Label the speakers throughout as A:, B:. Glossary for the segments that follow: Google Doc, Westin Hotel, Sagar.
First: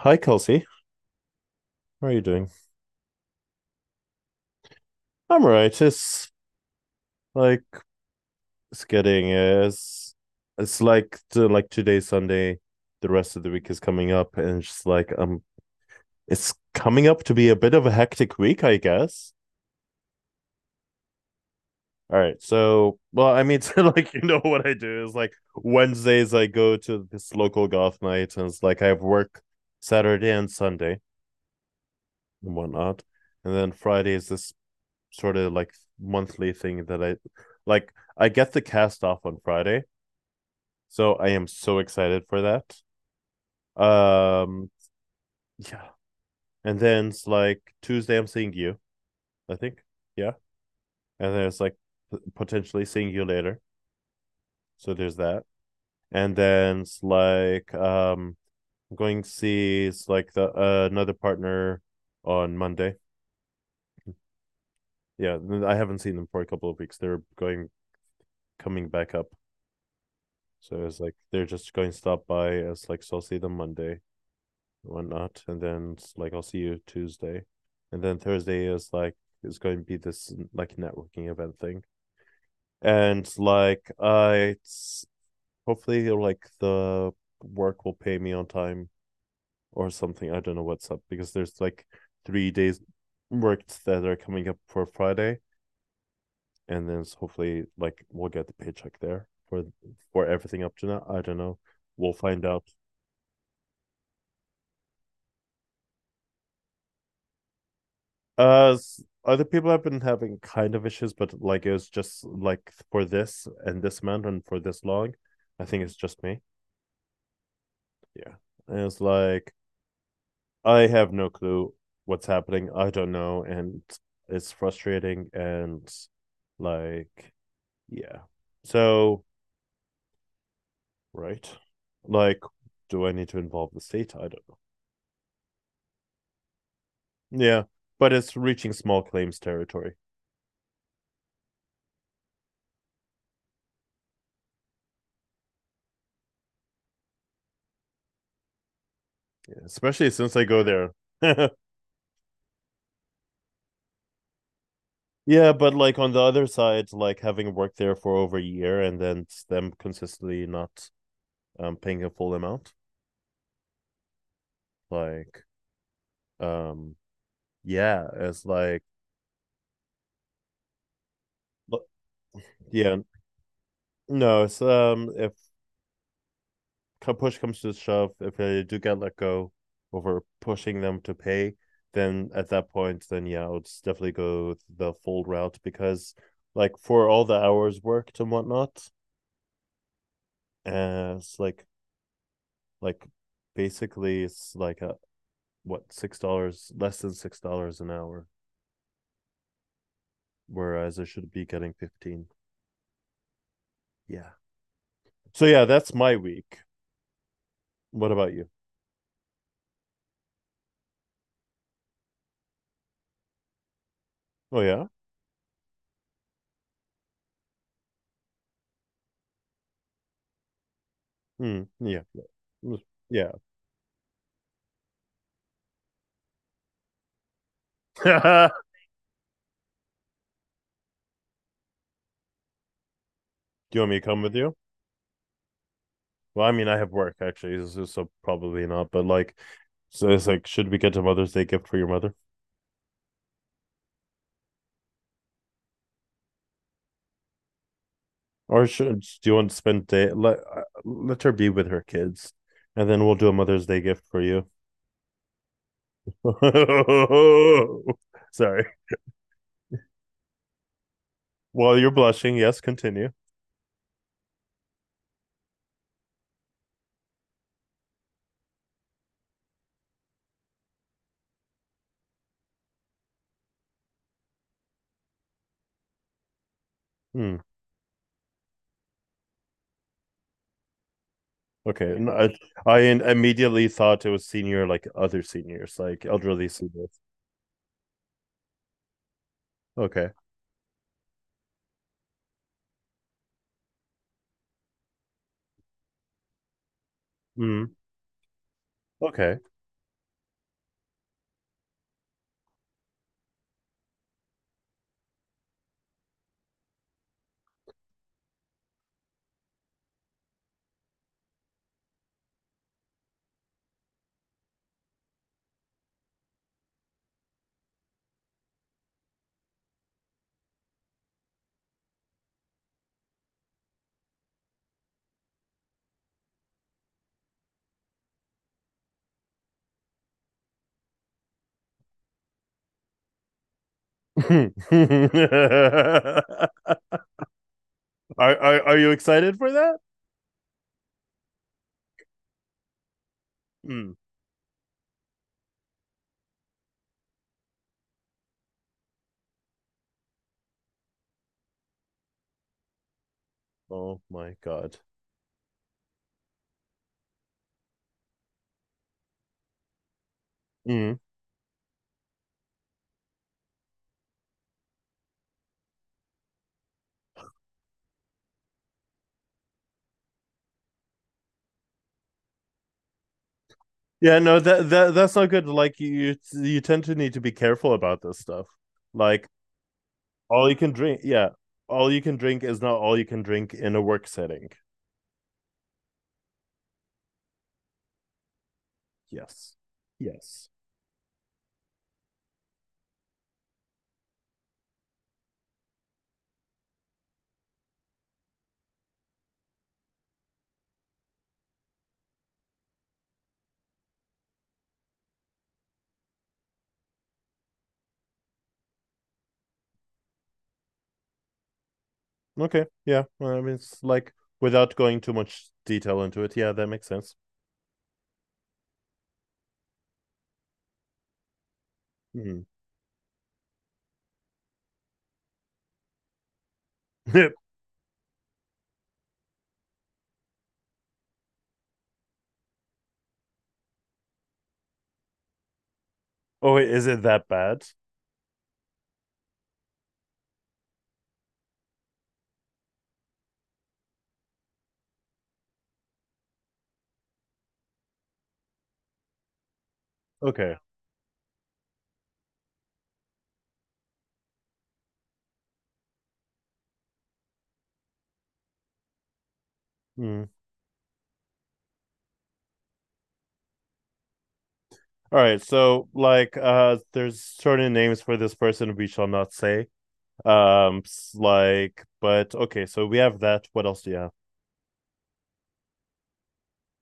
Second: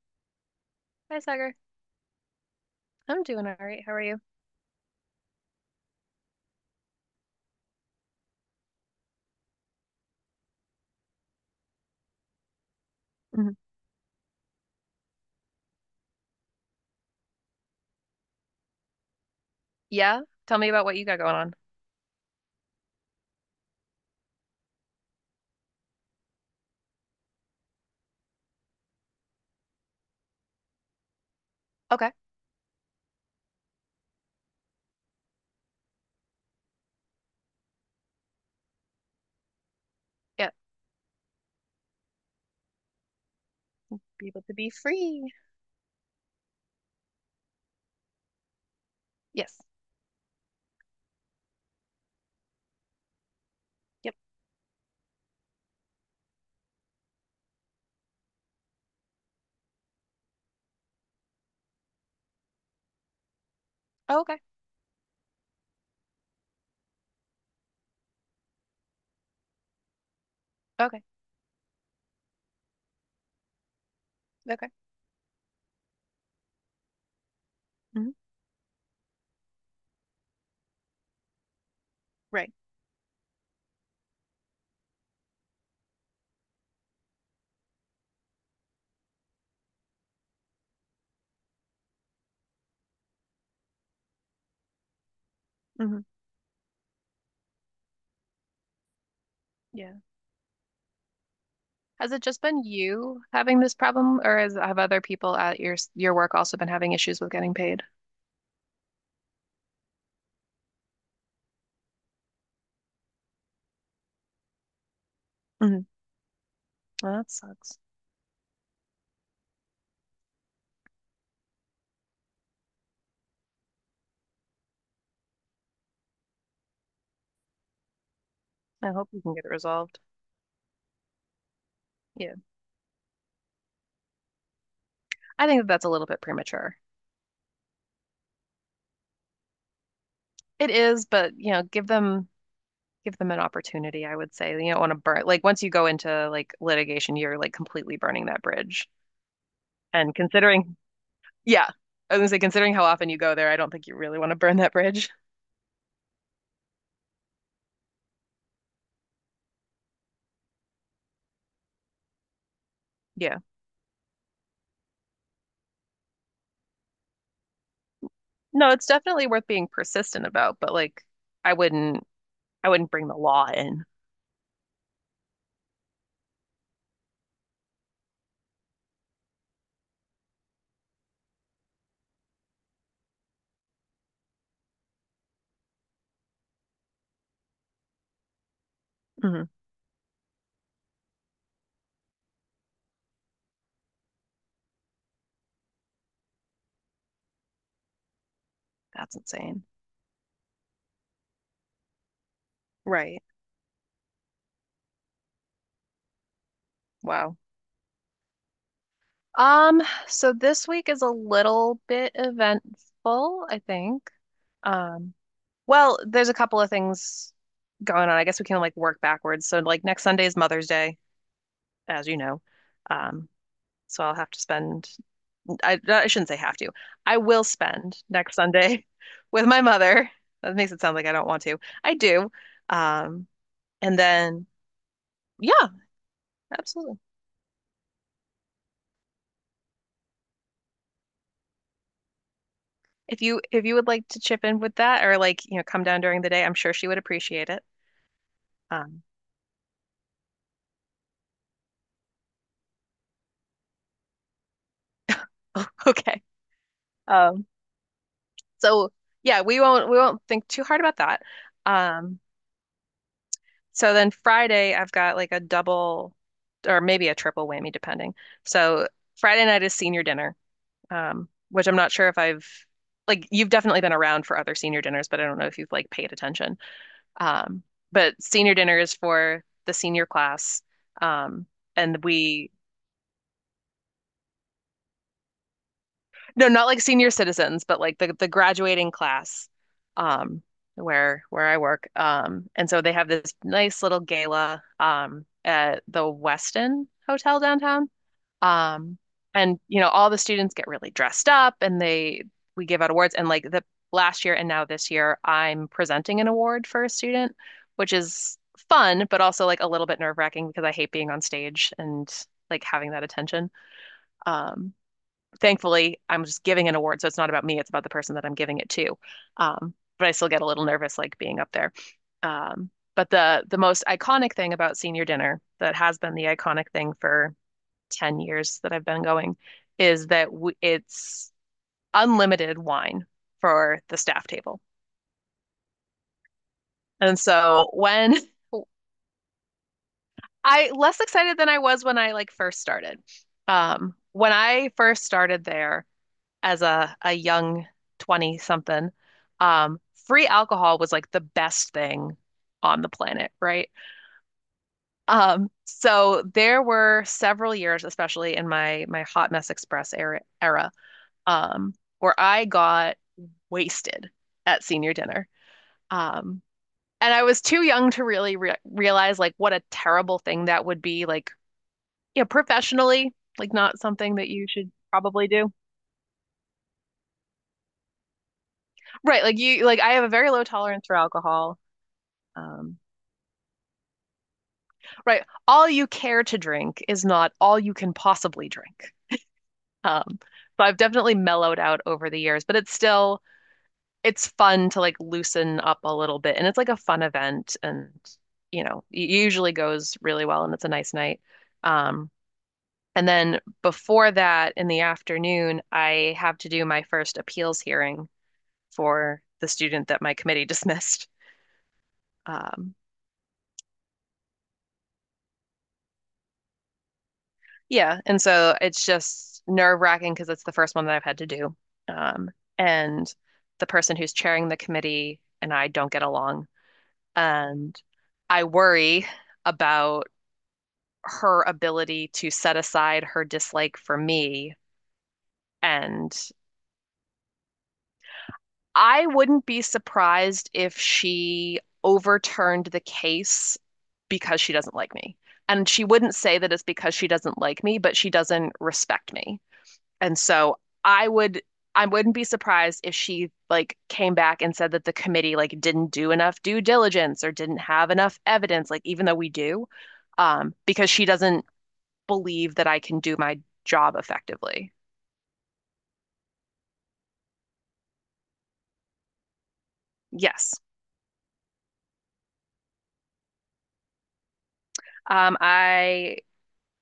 A: Hi, Kelsey.
B: Hi, Sagar.
A: How are you doing?
B: I'm doing all right. How are you?
A: I'm all right. It's like it's getting it's like to, like today's Sunday. The rest of the
B: Mhm.
A: week is coming up, and it's just like it's coming up to be a bit of a hectic week, I guess.
B: Yeah. Tell me about what you got going on.
A: All right. So, well, I mean, so like you know what I do is like Wednesdays I go to this local goth night, and it's like I have work Saturday and Sunday
B: Okay.
A: and whatnot, and then Friday is this sort of like monthly thing that I like I get the cast off on Friday.
B: Yeah.
A: So I am so excited for that.
B: Be able to
A: Um
B: be free.
A: yeah. And then it's like Tuesday I'm seeing you, I
B: Yes.
A: think. Yeah. And then it's like potentially seeing you later.
B: Yep.
A: So there's that. And then it's like I'm going to see it's like the another partner on Monday.
B: Oh, okay.
A: Yeah, I haven't seen them for a couple of weeks. They're going coming back up. So it's
B: Okay.
A: like they're just going to stop by. It's like so I'll see them Monday,
B: Okay.
A: and whatnot, and then it's like I'll see you Tuesday, and then
B: Hmm.
A: Thursday is like it's going to be this like networking event thing,
B: Right.
A: and like I it's hopefully like the work will pay me on time or something. I don't know what's up because there's like 3 days worked that are coming up for Friday,
B: Hmm.
A: and then hopefully like we'll get the paycheck there for
B: Yeah.
A: for everything up to now. I don't know.
B: Has
A: We'll
B: it just
A: find out.
B: been you having this problem, have other people at your work also been having issues with getting paid?
A: Uh, Other people have been having kind of issues, but like it was just like for this and this amount and for this long. I think
B: Hmm.
A: it's just me.
B: Well, that sucks.
A: Yeah. And it's like I have no clue what's happening. I don't know, and it's frustrating and like yeah.
B: I hope you
A: So
B: can get it resolved.
A: right,
B: Yeah.
A: like, do I need to involve the state? I don't know.
B: I think that that's a little bit premature.
A: Yeah, but it's reaching small claims territory,
B: It is, but you know, give them an opportunity, I would say. You don't want to burn like once you go into like litigation, you're like completely burning that bridge.
A: yeah, especially
B: And
A: since I go
B: considering,
A: there.
B: yeah, I was gonna say considering how often you go there, I don't think you really want to burn that bridge.
A: Yeah, but like on the other side, like having worked there for over a year and then them consistently not paying a full amount,
B: Yeah.
A: like um yeah, it's
B: No,
A: like
B: it's definitely worth being persistent about, but like I wouldn't I wouldn't
A: yeah,
B: bring the law in.
A: no, it's if push comes to shove, if they do get let go over pushing them to pay, then at that point, then yeah, I would definitely go the full route because like for all the hours worked and whatnot,
B: Mm-hmm.
A: it's like like basically it's like a, what, $6, less than $6 an hour,
B: That's insane.
A: whereas I should be getting 15.
B: Right.
A: Yeah. So yeah, that's my week.
B: Wow.
A: What about you?
B: Um, so this week is a little bit eventful, I think.
A: Oh yeah.
B: Um, Well, there's a couple of things going on. I guess we can like work backwards. So like next Sunday is Mother's Day,
A: Hmm. Yeah.
B: as you know. Um,
A: Yeah.
B: so I shouldn't say have to. I will spend next Sunday with my mother. That makes it sound like I don't want to. I do. Um,
A: Do you want me
B: and
A: to come with
B: then
A: you?
B: yeah,
A: Well, I mean, I have
B: absolutely.
A: work actually, so probably not. But like, so it's like, should we get a Mother's Day gift for your mother,
B: If you would like to chip in with that or like, you know, come down during the day, I'm sure she would appreciate it.
A: or should
B: Um,
A: do you want to spend day, let her be with her kids, and then we'll do a Mother's Day gift for you.
B: okay. Um,
A: Sorry.
B: so yeah, we won't think too hard about that.
A: While you're
B: Um,
A: blushing, yes, continue.
B: So then Friday, I've got like a double or maybe a triple whammy, depending. So Friday night is senior dinner, which I'm not sure if I've like you've definitely been around for other senior dinners, but I don't know if you've like paid attention.
A: Hmm.
B: Um, but senior dinner is for the senior class. Um,
A: Okay,
B: and
A: and I
B: we
A: I in- immediately thought it was senior, like other seniors, like elderly
B: no, not like
A: seniors.
B: senior citizens, but like the graduating class,
A: Okay.
B: um, where I work. And so they have this nice little gala, at the Westin Hotel
A: Mm,
B: downtown. Um,
A: okay.
B: and you know, all the students get really dressed up, and they we give out awards. And like the last year and now this year, I'm presenting an award for a student, which is fun, but also like a little bit nerve-wracking because I hate being on stage and like having that attention. Um, thankfully, I'm just giving an award, so it's not about me. It's about the person that I'm giving it to. But I still get a little nervous, like being up there. Um, but the most iconic thing about senior dinner that has been the iconic thing for 10 years that I've been going is that it's unlimited wine for the staff
A: are,
B: table. And so when
A: are you excited for that?
B: I less excited than I was when I like first started.
A: Mm.
B: When I first started there, as a young 20 something, um, free alcohol was like the best thing on the planet, right?
A: Oh my god.
B: So there were several years, especially in my Hot Mess Express era,
A: Mm.
B: um, where I got wasted at senior dinner. Um, and I was too young to really re realize like what a terrible thing that would be, like, yeah, professionally, like not something
A: Yeah,
B: that
A: no,
B: you
A: that
B: should
A: that that's
B: probably
A: not good.
B: do.
A: Like you tend to need to be careful about this stuff.
B: Right,
A: Like
B: like I have a very low
A: all you can
B: tolerance for
A: drink, yeah,
B: alcohol.
A: all you can drink is not
B: Um,
A: all you can drink in a work setting.
B: Right. All you care to drink is not all you can possibly drink.
A: Yes. Yes.
B: So I've definitely mellowed out over the years, but it's still it's fun to like loosen up a little bit and it's like a fun event and you know, it usually goes really well and it's a nice night. Um, and then before that in the afternoon, I have to do my first appeals hearing for the student that my committee dismissed.
A: Okay.
B: Um,
A: Yeah. Well, I mean, it's like without going too much detail into it. Yeah, that makes sense.
B: Yeah, and so it's just nerve wracking because it's the first one that I've had to do. Um,
A: Mm.
B: and the person who's chairing the committee and I don't get along. And I worry about her ability to set aside her dislike for me. And
A: Oh, wait, is it that bad?
B: I wouldn't be surprised if she overturned the case because she doesn't like me. And she wouldn't say that it's because she doesn't like me, but she doesn't respect me. And
A: Okay.
B: so I would I wouldn't be surprised if she like came back and said that the committee like didn't do enough due diligence or didn't have enough evidence, like even though we do,
A: Mm.
B: because she doesn't believe that I can do my job effectively.
A: All right. So, like, there's certain names for this person we shall not say.
B: Yes.
A: Like, but okay. So we have that. What else do you have?
B: I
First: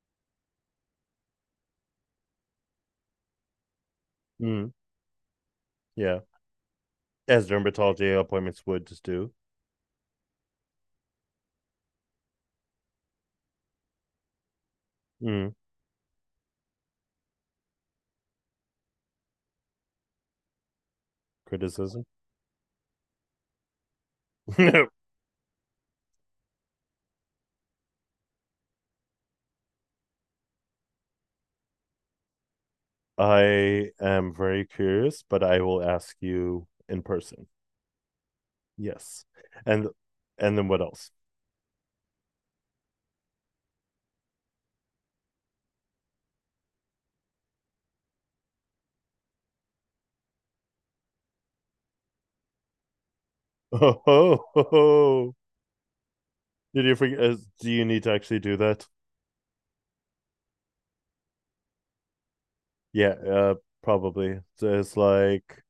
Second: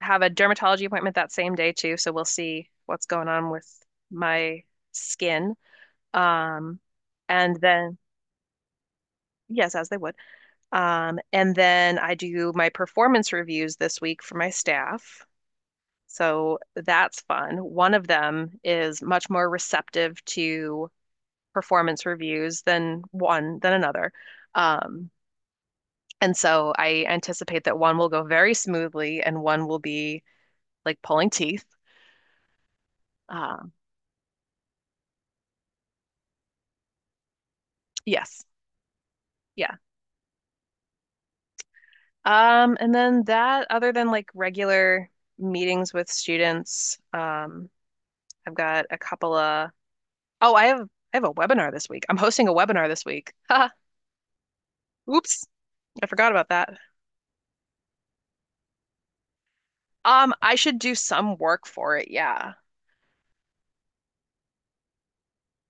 B: have a dermatology appointment that same day too, so we'll see what's going on with my
A: Mm.
B: skin.
A: Yeah.
B: Um,
A: As
B: and then
A: dermatology appointments would just do.
B: yes, as they would. And then I do my performance reviews this week for my staff.
A: Mm.
B: So that's fun. One of them is much more receptive to
A: Criticism.
B: performance reviews than one than another. Um, and so I anticipate that one will go very smoothly and one will be like pulling teeth. Um,
A: I am very curious, but I will ask you in person.
B: yes.
A: Yes.
B: Yeah.
A: And and then what else?
B: And then that, other than like regular meetings with students, I've got a couple of Oh, I have a webinar this week. I'm hosting a webinar this week. Ha,
A: Oh, ho, ho, ho.
B: oops, I forgot about that.
A: Did you forget? Do you need to actually do that?
B: I should do some work for it. Yeah.
A: Yeah, probably. So it's like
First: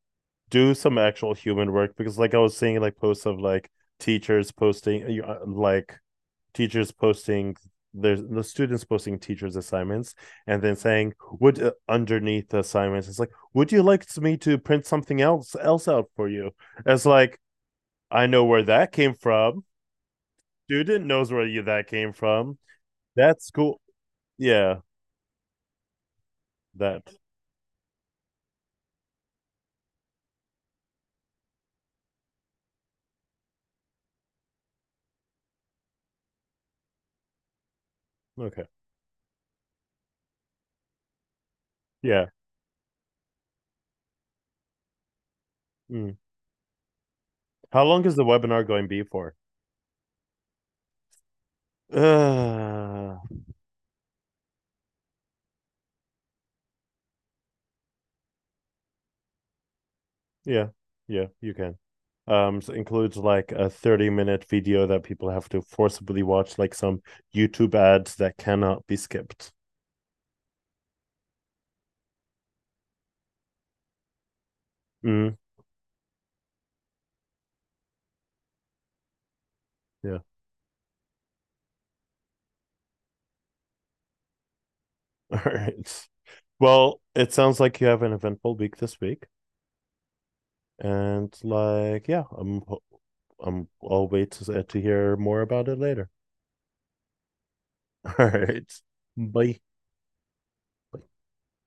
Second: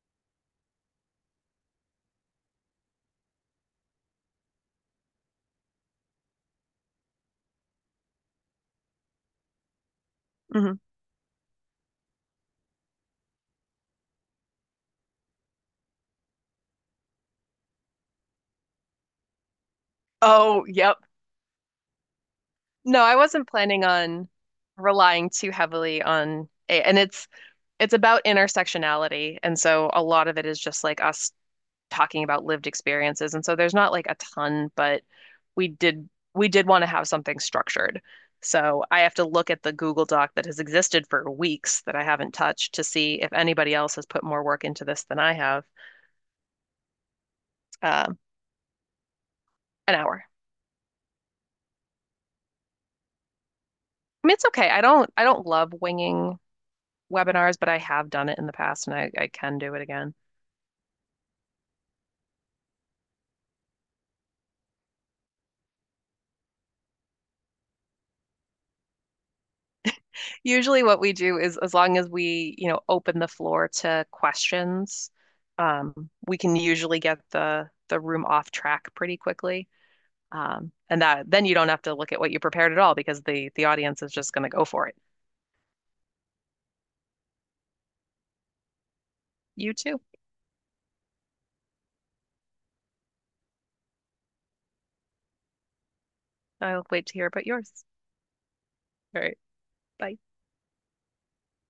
A: do some actual human work because, like, I was seeing like posts of like teachers posting there's the students posting teachers' assignments and then
B: Hmm.
A: saying, "Would Underneath the assignments, it's like, would you like me to print something else out for you?" It's like I know where that came from.
B: Oh, yep.
A: Student knows where you, that came from.
B: No, I wasn't
A: That's cool.
B: planning on
A: Yeah,
B: relying too heavily on a, and
A: that.
B: it's about intersectionality, and so a lot of it is just like us talking about lived experiences. And so there's not like a ton, but we did we did want to have something structured.
A: Okay.
B: So I have to look at the Google Doc that has existed for weeks that I
A: Yeah.
B: haven't touched to see if anybody else has put more work into this than I have.
A: Mm. How long is
B: Um,
A: the webinar going to be for?
B: an hour.
A: Uh,
B: I mean, it's okay. I don't love winging webinars, but I have done it in the past and I can do it again.
A: yeah. Yeah, you can. So includes like a 30-minute video that people have to forcibly watch, like some YouTube ads that cannot be skipped.
B: Usually what we do is as long as we, you know, open the floor to questions,
A: Mm.
B: um, we can usually get the room off track pretty quickly.
A: Yeah.
B: And that then you don't have to look at what you prepared at all because the audience is just going to go for it.
A: All right. Well, it sounds like you have an eventful week this week,
B: You too.
A: and like, yeah, I'll wait to hear more about it later.
B: I'll wait to hear about yours.
A: All right.
B: All right.
A: Bye.
B: Bye.